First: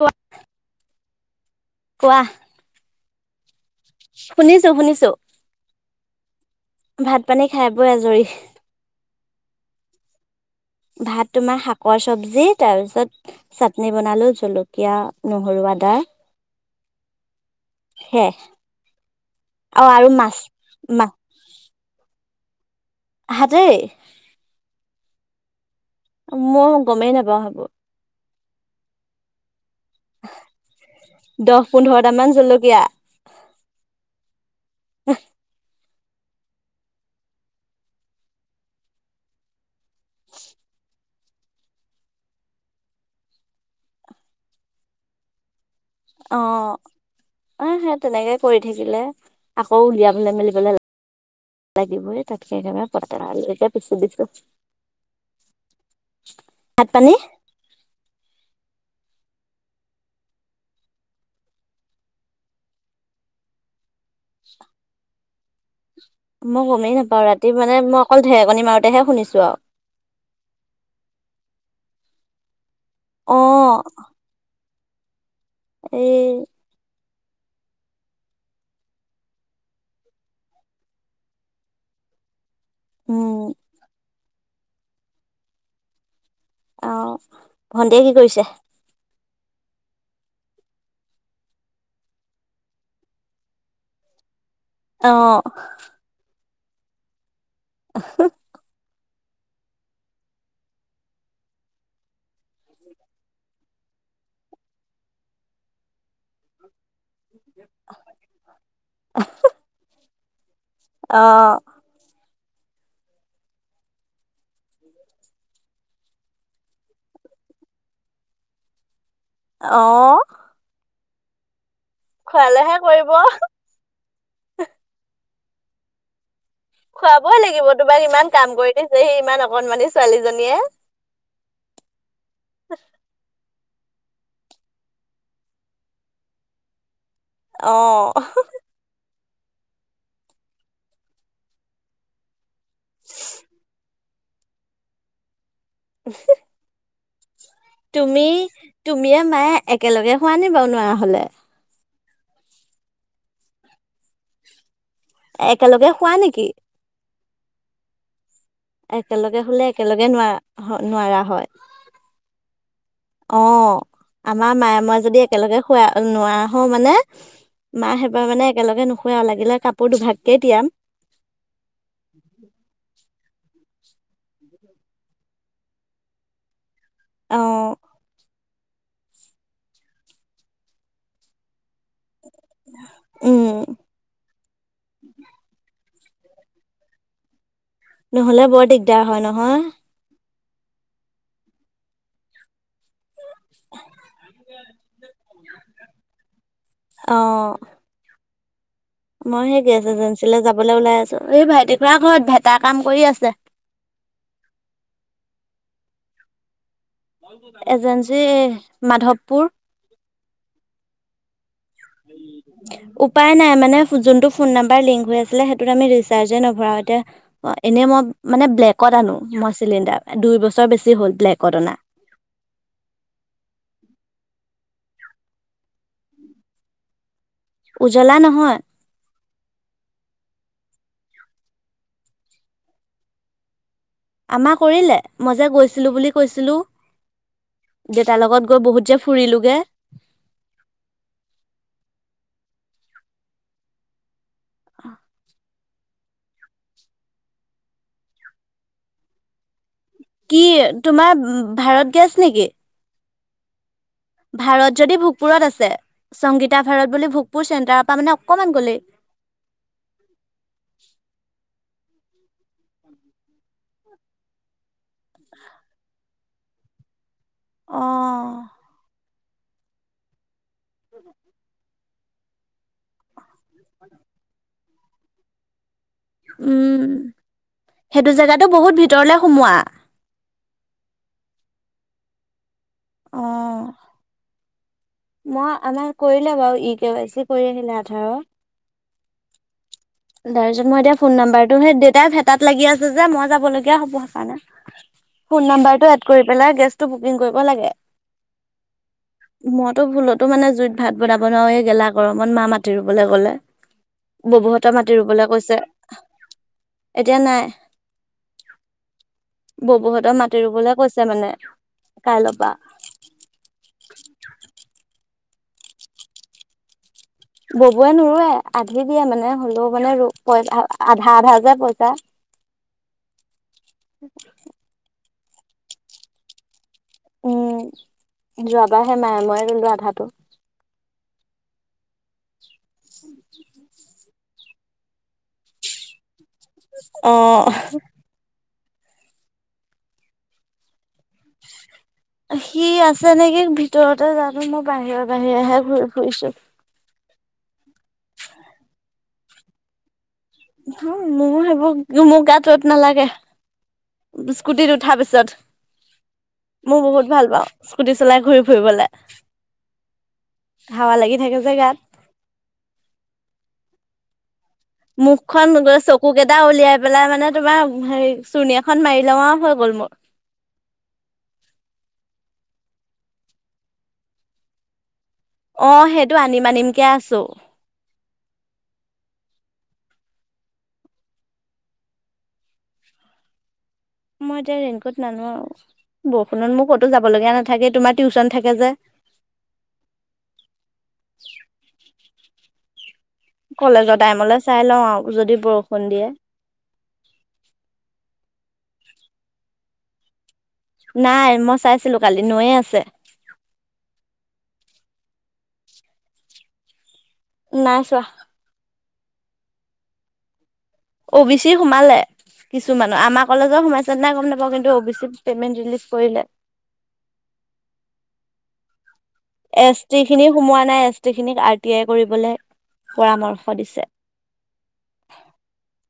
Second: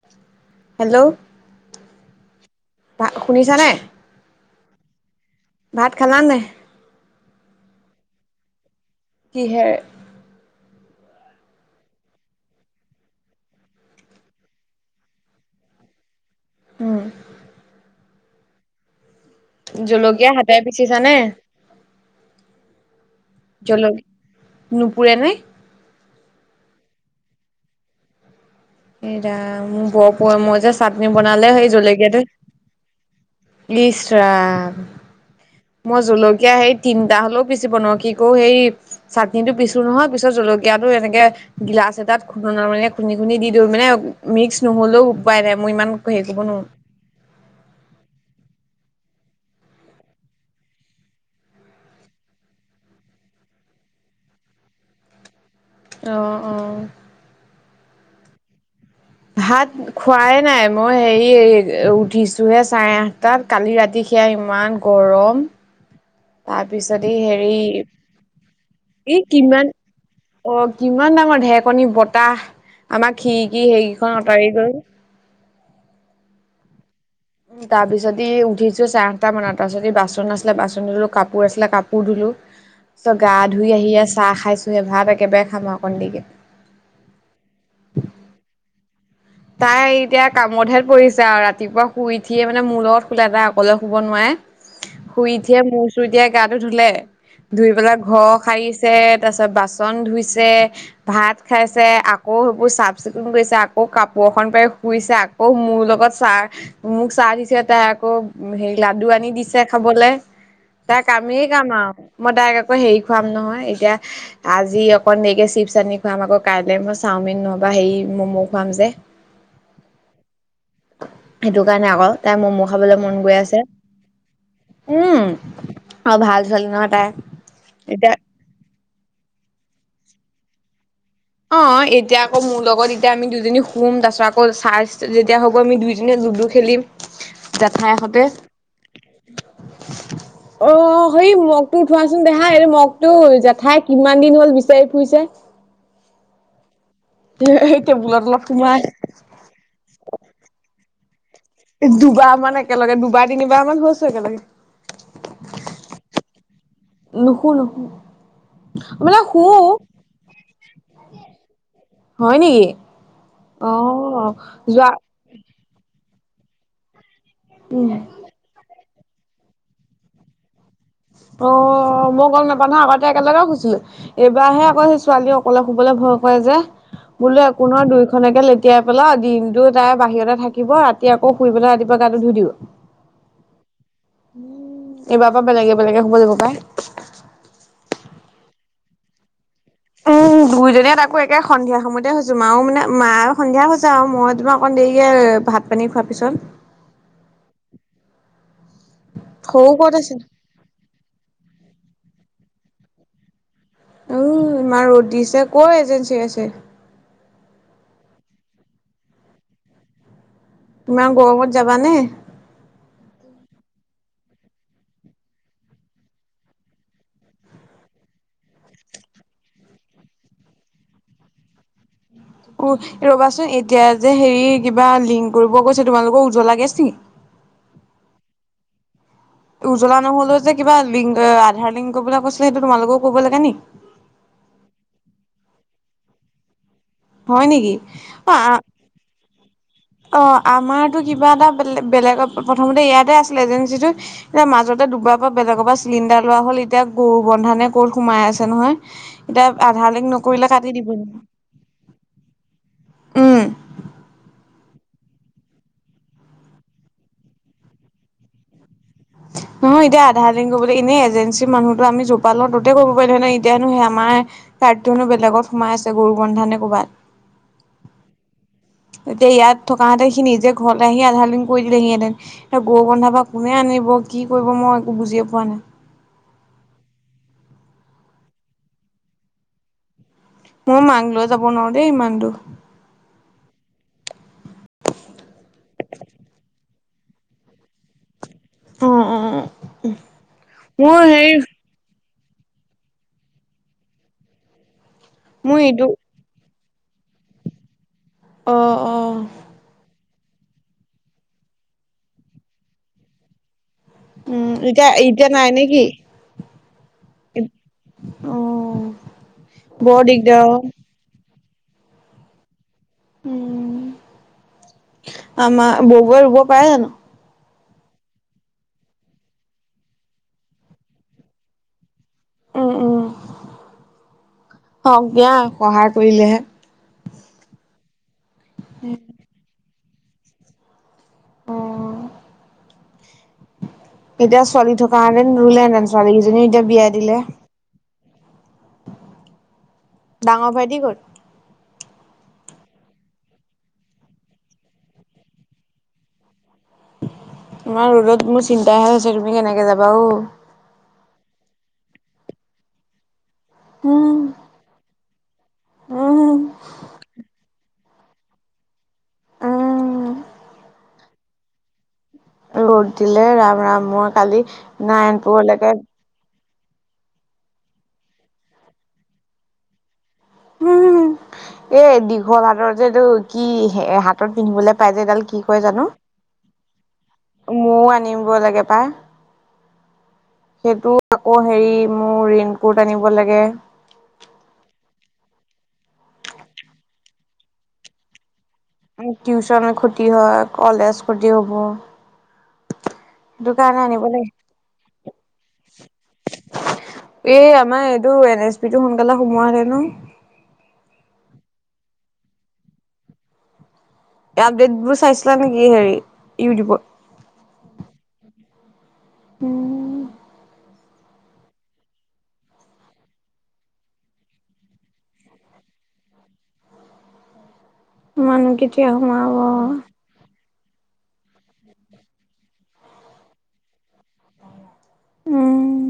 কোৱা, কোৱা। ৱা, শুনিছা নে? শুনিছোঁ, শুনিছোঁ। ভাত খালা নে? ভাত-পানী খাই-বয় আজৰি। কিহেৰে? ভাত তোমাৰ শাকৰ চব্জি তাৰপিছত চাটনি বনালোঁ, জলকীয়া নহ আদা উম। হেয়াই। জলকীয়া হাতেৰে পিতিছানে? হাতেৰেই। নুপুৰেনে? মই গমেই নাপাওঁ হেইবোৰ। এ, ৰাম, বৰ পুৰে মইযে চাটনি বনালে দহ সেই পোন্ধৰটা জলকীয়াতো মান জলকীয়া ইচ ৰাম। মই জলকীয়া সেই তিনটা হলেও পিচিব নোৱাৰোঁ, কি কৰোঁ হেৰি চাটনিটো পিছো নহয় পিছত জলকীয়া এনেকে গিলাচ এটাত খুননা মানে খুন্দি-খুন্দি দি দিওঁ মানে মিক্স নহলেও উপায় নাই মোৰ ইমান হেৰি কৰিব নোৱাৰো অ' মই হেই তেনেকে কৰি থাকিলে আকৌ উলিয়াবলে মেলিবলে লাগিবই তাতকে একেবাৰে [unintelligible] পিচি দিছো। অ', অ'। ভাত পানী ভাত খোৱাই নাই, মই হেৰি উঠিছোহে চাৰে আঠটাত কালি ৰাতি কিয়া ইমান গৰম। মই গমেই তাৰপিছত এই নাপাওঁ ৰাতি হেৰি মানে মই অকল ঢেৰেকণী মাৰোতেহে ই শুনিছো আৰু কিমান অ, কিমান ডাঙৰ ঢেৰকনী, বতাহ আমাৰ খিৰিকি হেৰিকেইখন আঁতৰি গ'ল। এ উম, তাৰপিছত ই উঠিছোঁ চাৰে আঠটা মানৰ, তাৰ পিছত বাচন আছিলে বাচন ধুলো, কাপোৰ আছিলে কাপোৰ ধুলো। গা উম ধুই আহি চাহ খাইছোঁ। এ, ভাত একেবাৰে খাম আৰু অকণ দিকে। অ'। ভণ্টিয়ে কি কৰিছে? তাই এতিয়া কামত হত পৰিছে আৰু ৰাতিপুৱা শুই উঠিয়ে মানে মূৰ লগত খোলা তাই অকলে শুব নোৱাৰে। অ শুই উঠিয়ে মূৰ চুৰতিয়াই গাটো ধুলে, ধুই পেলাই ঘৰ সাৰি তাৰ পিছত বাচন ধুইছে, ভাত খাইছে আকৌ সেইবোৰ চাফ চিকুণ কৰিছে আকৌ কাপো বৰষুণ পাৰ শুইছে, আকৌ মোৰ লগত চাহ মোক চাহ দিছে তাই আকৌ হেৰি লাডু পানী দিছে খাবলে। তাক অ কামেই কাম আৰু। মই তাইক আকৌ হেৰি খুৱাম নহয়, এতিয়া আজি অকন দেকে চিপছ আনি খুৱাম, আকৌ কাইলে মই চাম চাওমিন নহবা হেৰি ম'ম' খুৱাম যে। অ'। সেইটো কাৰণে আকৌ। তাই ম'ম' খোৱালেহে খাবলৈ কৰিব মন গৈ আছে। উম, অ' ভাল। ছোৱালী নহয় তাই খোৱাবই লাগিব তোমাক এতিয়া ইমান কাম কৰি দিছে, সি ইমান অকনমানি ছোৱালীজনীয়ে। অ' এতিয়া আকৌ মোৰ লগত এতিয়া আমি দুজনী শুম তাৰাছত আকৌ চাৰ্জ যেতিয়া হ'ব আমি দুইোজনে লুডু খেলিম। অ জাঠাইহঁতে? অ' হে মগটো উঠোৱাচোন দেহা, এইটো মগটো জেঠাই কিমান দিন হ'ল বিচাৰি ফুৰিছে। [unintelligible] [unintelligible] এই টেবুলৰ তুমি তলত সোমাই তুমিয়ে মায়ে একেলগে খুৱানে বাৰু নোৱাৰা হ'লে? দুবাৰ মান একেলগে দুবাৰ তিনিবাৰ মান হৈছোঁ একেলগে। একেলগে খোৱা নেকি? নুশু নুশু। মানে শু একেলগে শুলে একেলগে নোৱাৰা নোৱাৰা হয়। হয় নেকি অ' আমাৰ মায়ে যোৱা মই যদি একেলগে শুৱে নোৱাৰা হ মানে, মা সেইবাৰ মানে একেলগে নুশু লাগিলে কাপোৰ দুভাগকে টিয়াম। অ', মই গম নাপাম নহয়, আগতে একেলগে শুইছিলো। এইবাৰহে আকৌ সেই ছোৱালী অকলে শুবলে ভয় কৰে যে, অ বোলো একো নহয় দুই খনকে লে এতিয়া [unintelligible] দিনটো তাই বাহিৰতে থাকিব ৰাতি আকৌ শুই পেলাই ৰাতি গাটো ধুই দিওঁ, উম এইবাৰ পৰা বেলেগে বেলেগে শুব [unintelligible] পায়। নহ'লে বৰ দিগদাৰ হয় নহয়। উম, দুইজনীয়ে তাকো একে সন্ধিয়া সময়তে শুইছো মাঁও মানে মাঁ সন্ধিয়া হৈছে, আৰু মই তোমাৰ অকণ দেৰিকে ভাত পানী খোৱাৰ পিছত অ মই সে সৰু গেছ ক'ত আছে এজেঞ্চীলৈ যাবলৈ ওলাই আছো, এই ভাইটি খুৰাৰ ঘৰত ভেটাৰ কাম কৰি আছে। উম, ইমান ৰ'দ দিছে ক'ত এজেঞ্চী আছে? এজেঞ্চি মাধৱপুৰ। ইমান গৰমত যাবানে উপায় নাই মানে যোনটো ফোন নাম্বাৰ লিংক হৈ আছিলে সেইটোত আমি ৰিছাৰ্ছ এ নভৰাও, এতিয়া এনে মই মানে ব্লেকত আনো, মই চিলিণ্ডাৰ দুই বছৰ বেছি হ'ল ব্লেকত অনা। উম, ৰবাচোন এতিয়া যে হেৰি কিবা লিংক কৰিব কৈছে তোমালোকৰ উজ্বলা গেছ নেকি? উজ্বলা নহয়। উজ্বলা নহলেও যে কিবা লিংক আধাৰ লিংক কৰিবলে কৈছিলে সেইটো তোমালোকেও কৰিব লাগে নি? আমাৰ কৰিলে, মই যে গৈছিলো বুলি কৈছিলোঁ। হয় নেকি? দেউতাৰ অ লগত গৈ বহুত যে ফুৰিলোগে অ', আমাৰতো কিবা এটা বেলে-বেলেগ প্ৰথমতে ইয়াতে আছিলে এজেঞ্চিটো মাজতে দুবাৰৰ পৰা বেলেগৰ পৰা চিলিণ্ডাৰ লোৱা হল, এতিয়া গৰু বন্ধানে ক'ত সোমাই আছে নহয় এতিয়া আধাৰ লিংক কি নকৰিলে কাটি দিব, তোমাৰ ভাৰত গেছ নেকি উম। ভাৰত যদি ভোগপুৰত আছে, সংগীতা ভাৰত বুলি ভোগপুৰ চেণ্টাৰৰ পৰা মানে অকমান গ'লেই। নহয়, এতিয়া আধাৰ লিংগ [unintelligible] এনেই এজেঞ্চিৰ মানুহ ত' আমি যৰ পৰা লও ততে কৰিব পাৰিলো হয় নহয়। এতিয়ানো, সে আমাৰ কাৰ্টোনো বেলেগত সোমাই আছে গৰু বন্ধানে ক'বাত? [unintelligible] অ এতিয়া ইয়াত থকাহঁতে সি নিজে ঘৰলে আহি আধাৰ লিংক কৰি দিলেহি হেঁতেন, এ গৰু বন্ধা বা কোনে আনিব, কি কৰিব মই একো বুজিয়ে পোৱা নাই। উম, সেইটো জেগাটো বহুত ভিতৰলে সোমোৱা। মই মাক লৈ যাব নোৱাৰো দেই ইমান দূৰ। অ'। মই আমাৰ কৰিলে বাৰু, ই কে ৱাই চি কৰি আহিলে আধাৰৰ। অ', অ', অ'। তাৰপিছত, মই এতিয়া ফোন নাম্বাৰটো সেই দেউতাই ভেতাত লাগি আছে যে। মই যাব লগীয়া হ'ব সেইকাৰণে। ফোন মোৰ ইটো নম্বৰটো এড কৰি পেলাই, গেছটো বুকিং কৰিব লাগে। অ', অ'। তো মানে জুইত ভাত বনাব নোৱাৰো, এই গেলা গৰমত মা মাতি ৰুবলৈ গ'লে। উম, [unintelligible] এতিয়া মাতি ৰুবলে এতিয়া নাই কৈছে। নেকি? এতিয়া নাই, বৰ ববহঁতৰ মাতি দিগদাৰ অ'। ৰুবলৈ কৈছে মানে। মানে, কাইলৈ পৰা। আমাৰ [unintelligible] ৰুব পাৰে জানো? ববৱে নোৰোৱে, আধি দিয়ে মানে হলেও মানে আধা-আধা যে পইচা উম, উম, হওক দিয়া সহায় কৰিলেহে? উম, যোৱাবাৰহে মায়ে মইয়ে ৰুলো আধাটো। [inaudible] এতিয়া, ছোৱালী থকাহেঁতেন ৰুলেহেঁতেন ছোৱালী কেইজনীয়ে এতিয়া বিয়া দিলে। অ', ডাঙৰ ভাইটি ক'ত? সি আছে নেকি ভিতৰতে যানো? মই বাহিৰৰ বাহিৰেহে ঘূৰি ফুৰিছো। ইমান ৰ'দত মোৰ চিন্তাহে হৈছে তুমি কেনেকে যাবা অ'? অ', মোৰ সেইবোৰ মোৰ গাত ৰ'দ নালাগে। উম, স্কুটিত উঠাৰ পিছত, উম, মোৰ বহুত ভাল পাওঁ। স্কুটি চলাই ঘূৰি ফুৰিবলৈ। হাৱা লাগি থাকে যে গাত। ৰ'দ দিলে ৰাম ৰাম মই কালি মুখখন নাৰায়ণপুৰলৈকে গৈ চকু কে পা উলিয়াই পেলাই মানে তোমাৰ হেৰি চুৰ্ণী এখন মাৰি লওঁ আৰু হৈ গ'ল মোৰ। হো। এ দীঘল হাতৰ যে এইটো কি হাতত পিন্ধিবলে পাই যে এডাল কি কয় জানো? অ', সেইটো আনিম আনিমকে আছো। মো আনিব লাগে পাই। সেইটো আকৌ হেৰি মোৰ ৰেনকোট আনিব লাগে। মই এতিয়া ৰেনকোট নানো আৰু। বৰষুণত মোৰ ক'তো যাব লগীয়া নাথাকে। তোমাৰ টিউচন থাক টিউচন ক্ষতি হয় কলেজ ক্ষতি হ'ব। সেইটো কাৰণে কলেজৰ আনিব টাইমলে চাই লওঁ আৰু যদি বৰ এ আমাৰ এইটো এন এছ পিটো সোনকালে সোমোৱা হেঁতেনো। নাই, মই চাইছিলো কালি নয়ে আছে। আপডেটবোৰ চাইছিলা নেকি হেৰি ইউটিউবত? নাই চোৱা। উম। অ বি চিৰ সোমালে। কিছুমানৰ। আমাৰ কলেজত সোমাইছে নে নাই গম নাপাওঁ। কিন্তু অ বি চি পেমেণ্ট ৰিলিজ কৰিলে। [inaudible] মোৰনো কেতিয়া সোমা এছ টিখিনি সোমোৱা নাই। এছ টি খিনিক আৰ টি আই কৰিবলৈ পৰামৰ্শ দিছে। উম।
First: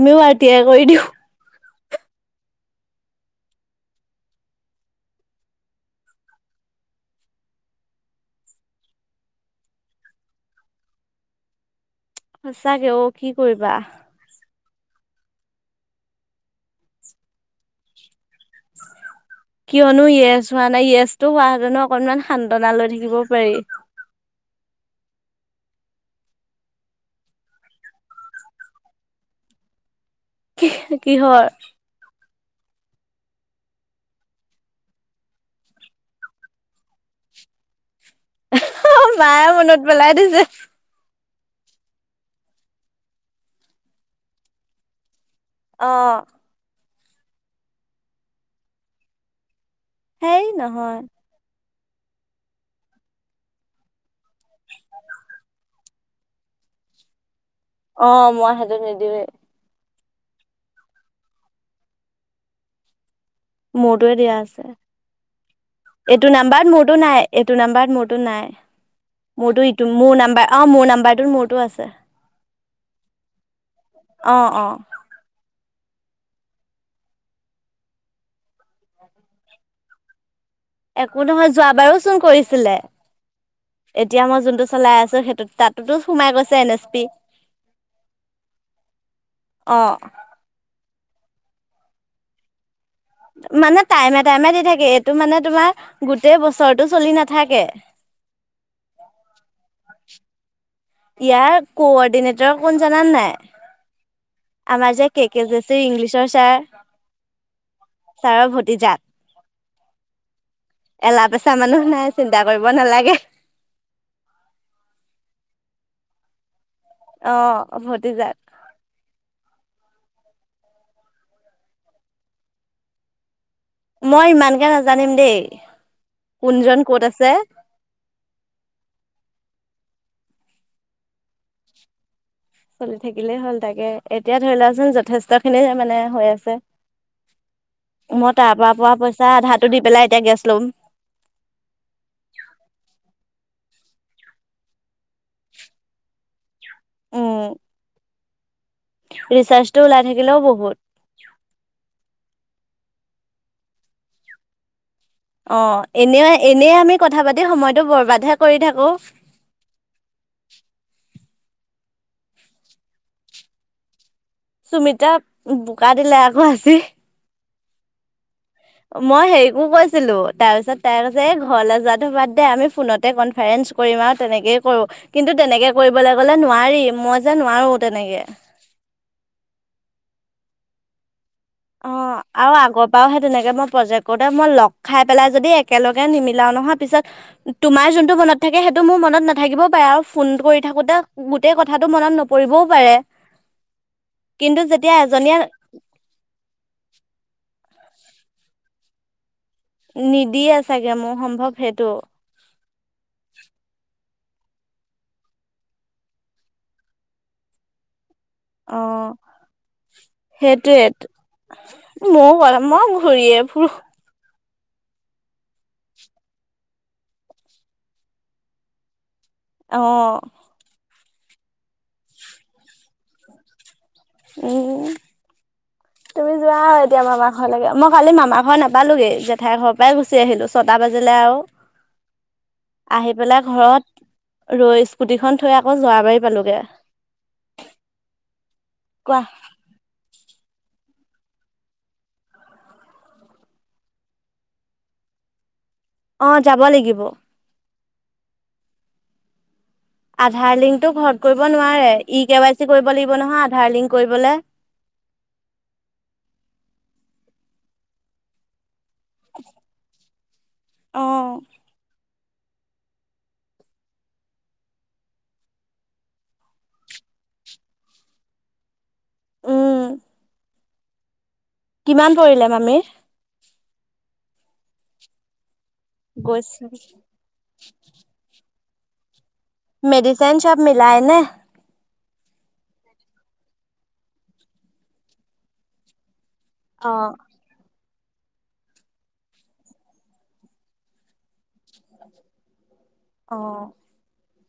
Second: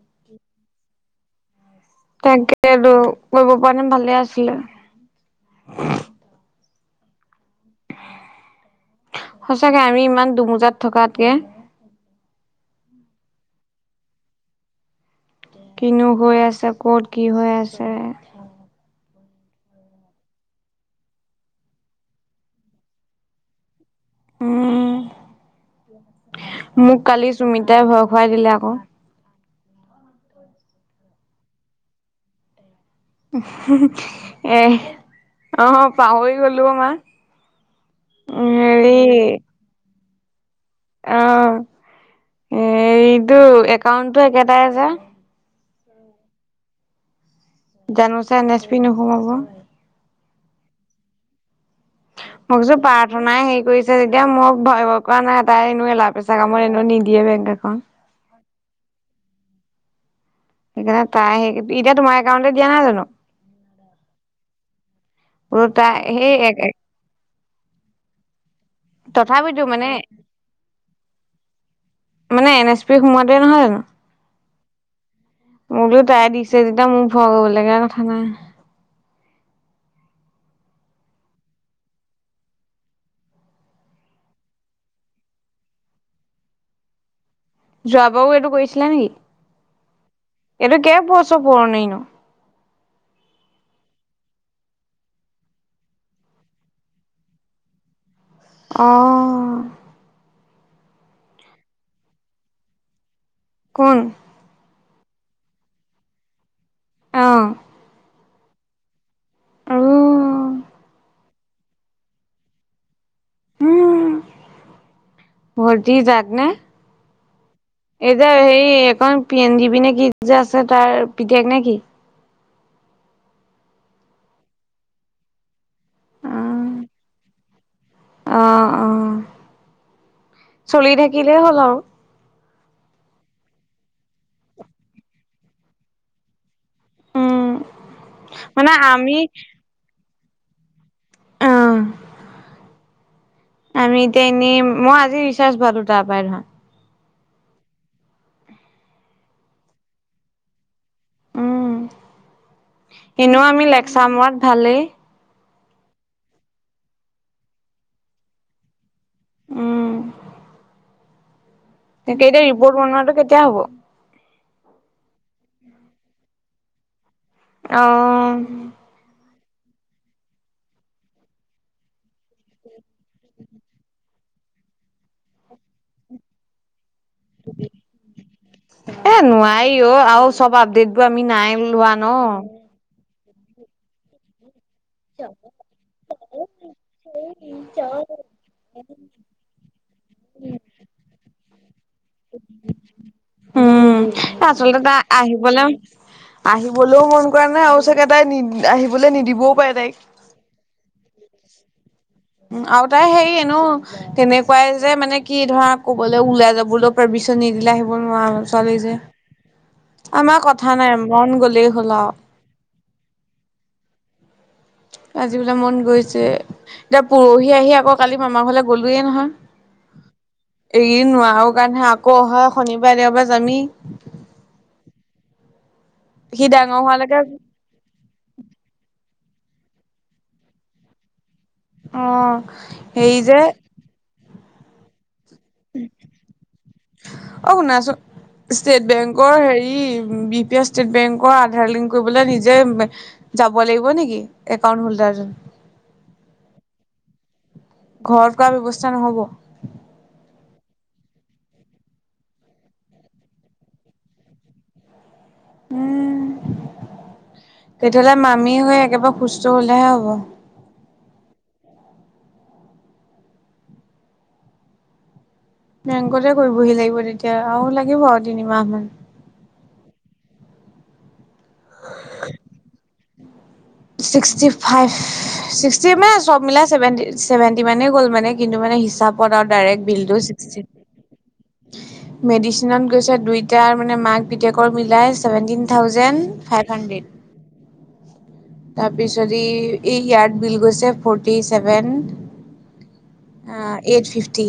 আমিও আৰ টি য়াই কৰি দিওঁ। তেন্তেটো কৰিব পৰাহেঁতেন ভালে আছিলে। সঁচাকে আমি ইমান দুমোজাত থকাতকে। সঁচাকে অ', কি কৰিবা। কিনো হৈ আছে, ক'ত কি হৈ আছে। [inaudible] কিয়নো য়েছ হোৱা নাই। য়েছটো হোৱা হেতেনো অকনমান সান্ত্বনা লৈ থাকিব পাৰি। উম। মোক কালি চুমিতাই ভয় খুৱাই দিলে আকৌ। কি কিহৰ? উহো এই। অহ পাহৰি গলো অ', মা। হেৰি মায়ে মনত পেলাই দিছে। অ', হেৰিটো একাউণ্টটো একেটাই যে। অ'। জানোচাই এন এছ পি নোসোমাব। হেই নহয়। [inaudible] মই কৈছো প্ৰাৰ্থনাই হেৰি কৰিছে যেতিয়া মোক ভয়ৰ কৰা নাই। তাই এনেও এলা-পেচা কামত এনেও নিদিয়ে বেংকত। অ', মই সেইটো নিদিওঁয়েই। সেইকাৰণে তাই সেই, এতিয়া তোমাৰ একাউণ্টটো দিয়া নাই জানো? মোৰটোৱে দিয়া আছে। বোলো তাই এইটো সেই নাম্বাৰত মোৰতো নাই। এইটো নাম্বাৰত মোৰতো নাই। তথাপিতো মোৰতো মানে ইটো মোৰ নাম্বাৰ, অ', মোৰ নাম্বাৰোটোত মোৰতো আছে। মানে এন এছ পি সোমোৱাতো নহয় জানো? অ অ মই বোলো তাই দিছে যেতিয়া, মোৰ ভয় কৰিব লগীয়া কথা নাই। একো নহয় যোৱাবাৰো চোন কৰিছিলে। এতিয়া মই যোনটো চলাই আছো, সেইটো তাতোটো সোমাই গৈছে এন এছ পি। যোৱাবাৰো এইটো কৰিছিলা নেকি? অ এইটো কেই বছৰ পুৰণিনো? মানে টাইমে টাইমে দি থাকে, এইটো মানে তোমাৰ গোটেই বছৰটো চলি নাথাকে। অ'। ইয়াৰ কোৰৰ্ডিনেটৰ কোন জানানে নাই। কোন? আমাৰ যে কে কে জোচি ইংলিছৰ ছাৰ। অ'। ছাৰৰ ভতিজাক। উম, এলা পেচা মানুহ নাই চিন্তা কৰিব নালাগে। উম, ভতিজাক নে। অ'। এই যে ভতিজাক হেৰি এইখন পি এনজি পি নে কি যে আছে তাৰ পিতেক নে কি? মই ইমানকে নাজানিম দেই, কোনজন ক'ত আছে? অ', অ', চলি থাকিলে হ'ল আৰু। চলি থাকিলেই হ'ল তাকে, এতিয়া ধৰি লোৱাচোন যথেষ্ট খিনি মানে হৈ আছে। উম মই তাৰ মানে পৰা পোৱা আমি পইচা আধাটো দি পেলাই এতিয়া গেছ ল'ম। অ আমি এতিয়া এনেই, মই আজি ৰিচাৰ্জ ভৰালোঁ তাৰ পৰাই ধৰা। উম ৰিচাৰ্জটো ওলাই থাকিলেও বহুত। উম এনেও আমি লেক্সাৰ মৰাত ভালেই। অ' এনেও এনে আমি কথা পাতি সময়টো বৰবাদহে কৰি থাকোঁ। উম এতিয়াকে ৰিপৰ্ট বনোৱাটো কেতিয়া হ'ব? সুমিতাক, বোকা দিলে আকৌ আজি। অ'। মই হেৰিকো কৈছিলোঁ তাৰ পিছত তাই কৈছে এ ঘৰলে যোৱাতো বাদ দে আমি ফোনত কনফাৰেন্স কৰিম আৰু তেনেকেই কৰোঁ কিন্তু তেনেকে কৰিবলে গ'লে নোৱাৰি। মই যে নোৱাৰোঁ তেনেকে। [unintelligible] আৰু [unintelligible] লোৱা ন অ' আৰু আগৰ পৰাও সেই তেনেকে মই প্ৰজেক্ট কৰোতে মই লক খাই পেলাই যদি একেলগে নিমিলাও নহয় পিছত তোমাৰ যোনটো মনত থাকে সেইটো মোৰ মনত নাথাকিব পাৰে [unintelligible] ফোন কৰি থাকোতে গোটেই কথাটো মনত নপৰিবও পাৰে। উম, কিন্তু আচলতাতা যেতিয়া এজনীয়ে আহিবলে আহি বলৈও মন কৰা নাই আৰু চাগে তাই নি আহিবলৈ নিদিবও পাৰে তাইক নিদিয়ে চাগে মোৰ সম্ভৱ সেইটো। আৰু তাই হে এনেওঁ তেনেকুৱাই যে মানে কি ধৰা ক'বলৈ ওলাই যাবলৈ পাৰমি পিছত নিদিলে আহিব নোৱাৰো ছোৱালী যে। অ', আমাৰ কথা নাই সেইটোৱে মন গ'লেই হ'ল আৰু। ময়ো কৰা মই ঘূৰিয়ে ফুৰো আজি বোলে মন গৈছে, এতিয়া পৰহি আহি আকৌ কালি মামাৰ ঘৰলৈ গ'লোয়ে নহয়। অ'। [unintelligible] নোৱাৰো কাৰণে আকৌ অহা শনিবাৰ দেওবাৰে যামেই। উম। তুমি সি যোৱা ডাঙৰ আৰু এতিয়া হোৱালৈকে মামা ঘৰলৈকে মই কালি মামাৰ ঘৰ নাপালোগে যে জেঠাইৰ ঘৰৰ পৰাই গুচি আহিলোঁ ছটা বাজিলে আৰু। অ' আহি হেৰি পেলাই যে। ঘৰত ৰৈ স্কুটিখন থৈ আকৌ যোৱাবাৰী পালোগে। অ' শুনাচোন ষ্টেট কোৱা বেংকৰ হেৰি বি ষ্টেট বেংকৰ আধাৰ লিংক কৰিবলৈ নিজে বে যাব লাগিব নেকি একাউণ্ট হল্ডাৰজনে। অ' যাব লাগিব। ঘৰত কৰা ব্যৱস্থা নহ'ব। আধাৰ লিংকটো ঘৰত কৰিব নোৱাৰে ই কেৱাই চি কৰিব লাগিব নহয় আধাৰ লিংক কৰিবলে। [inaudible] উম। তেতিয়াহ'লে মামী হৈ একেবাৰে সুস্থ হলেহে হব। অ। বেংকতে কৰিবহি লাগিব তেতিয়া আৰু লাগিব আৰু তিনিমাহ মান। উম। কিমান পৰিলে মামিৰ। শীষ্টিফাইভ, শীষ্টি মানে সব মিলাই সেৱেণ্টি, সেবেণ্টি মানে গল মানে কি মানে হিচাপত আৰু ডাইৰেক্ট বিলটো মেডিচিন চব শীষ্টি। মিলাই নে মেডিচিনত গৈছে দুইটাৰ মানে মাক পুতেকৰ মিলাই seventeen thousand. Five uh hundred. তাৰপিছত ই ই ইয়াৰ্ড বিল গৈছে ফোৰ্টিছেভেন। আ অ এইট ফিফটি।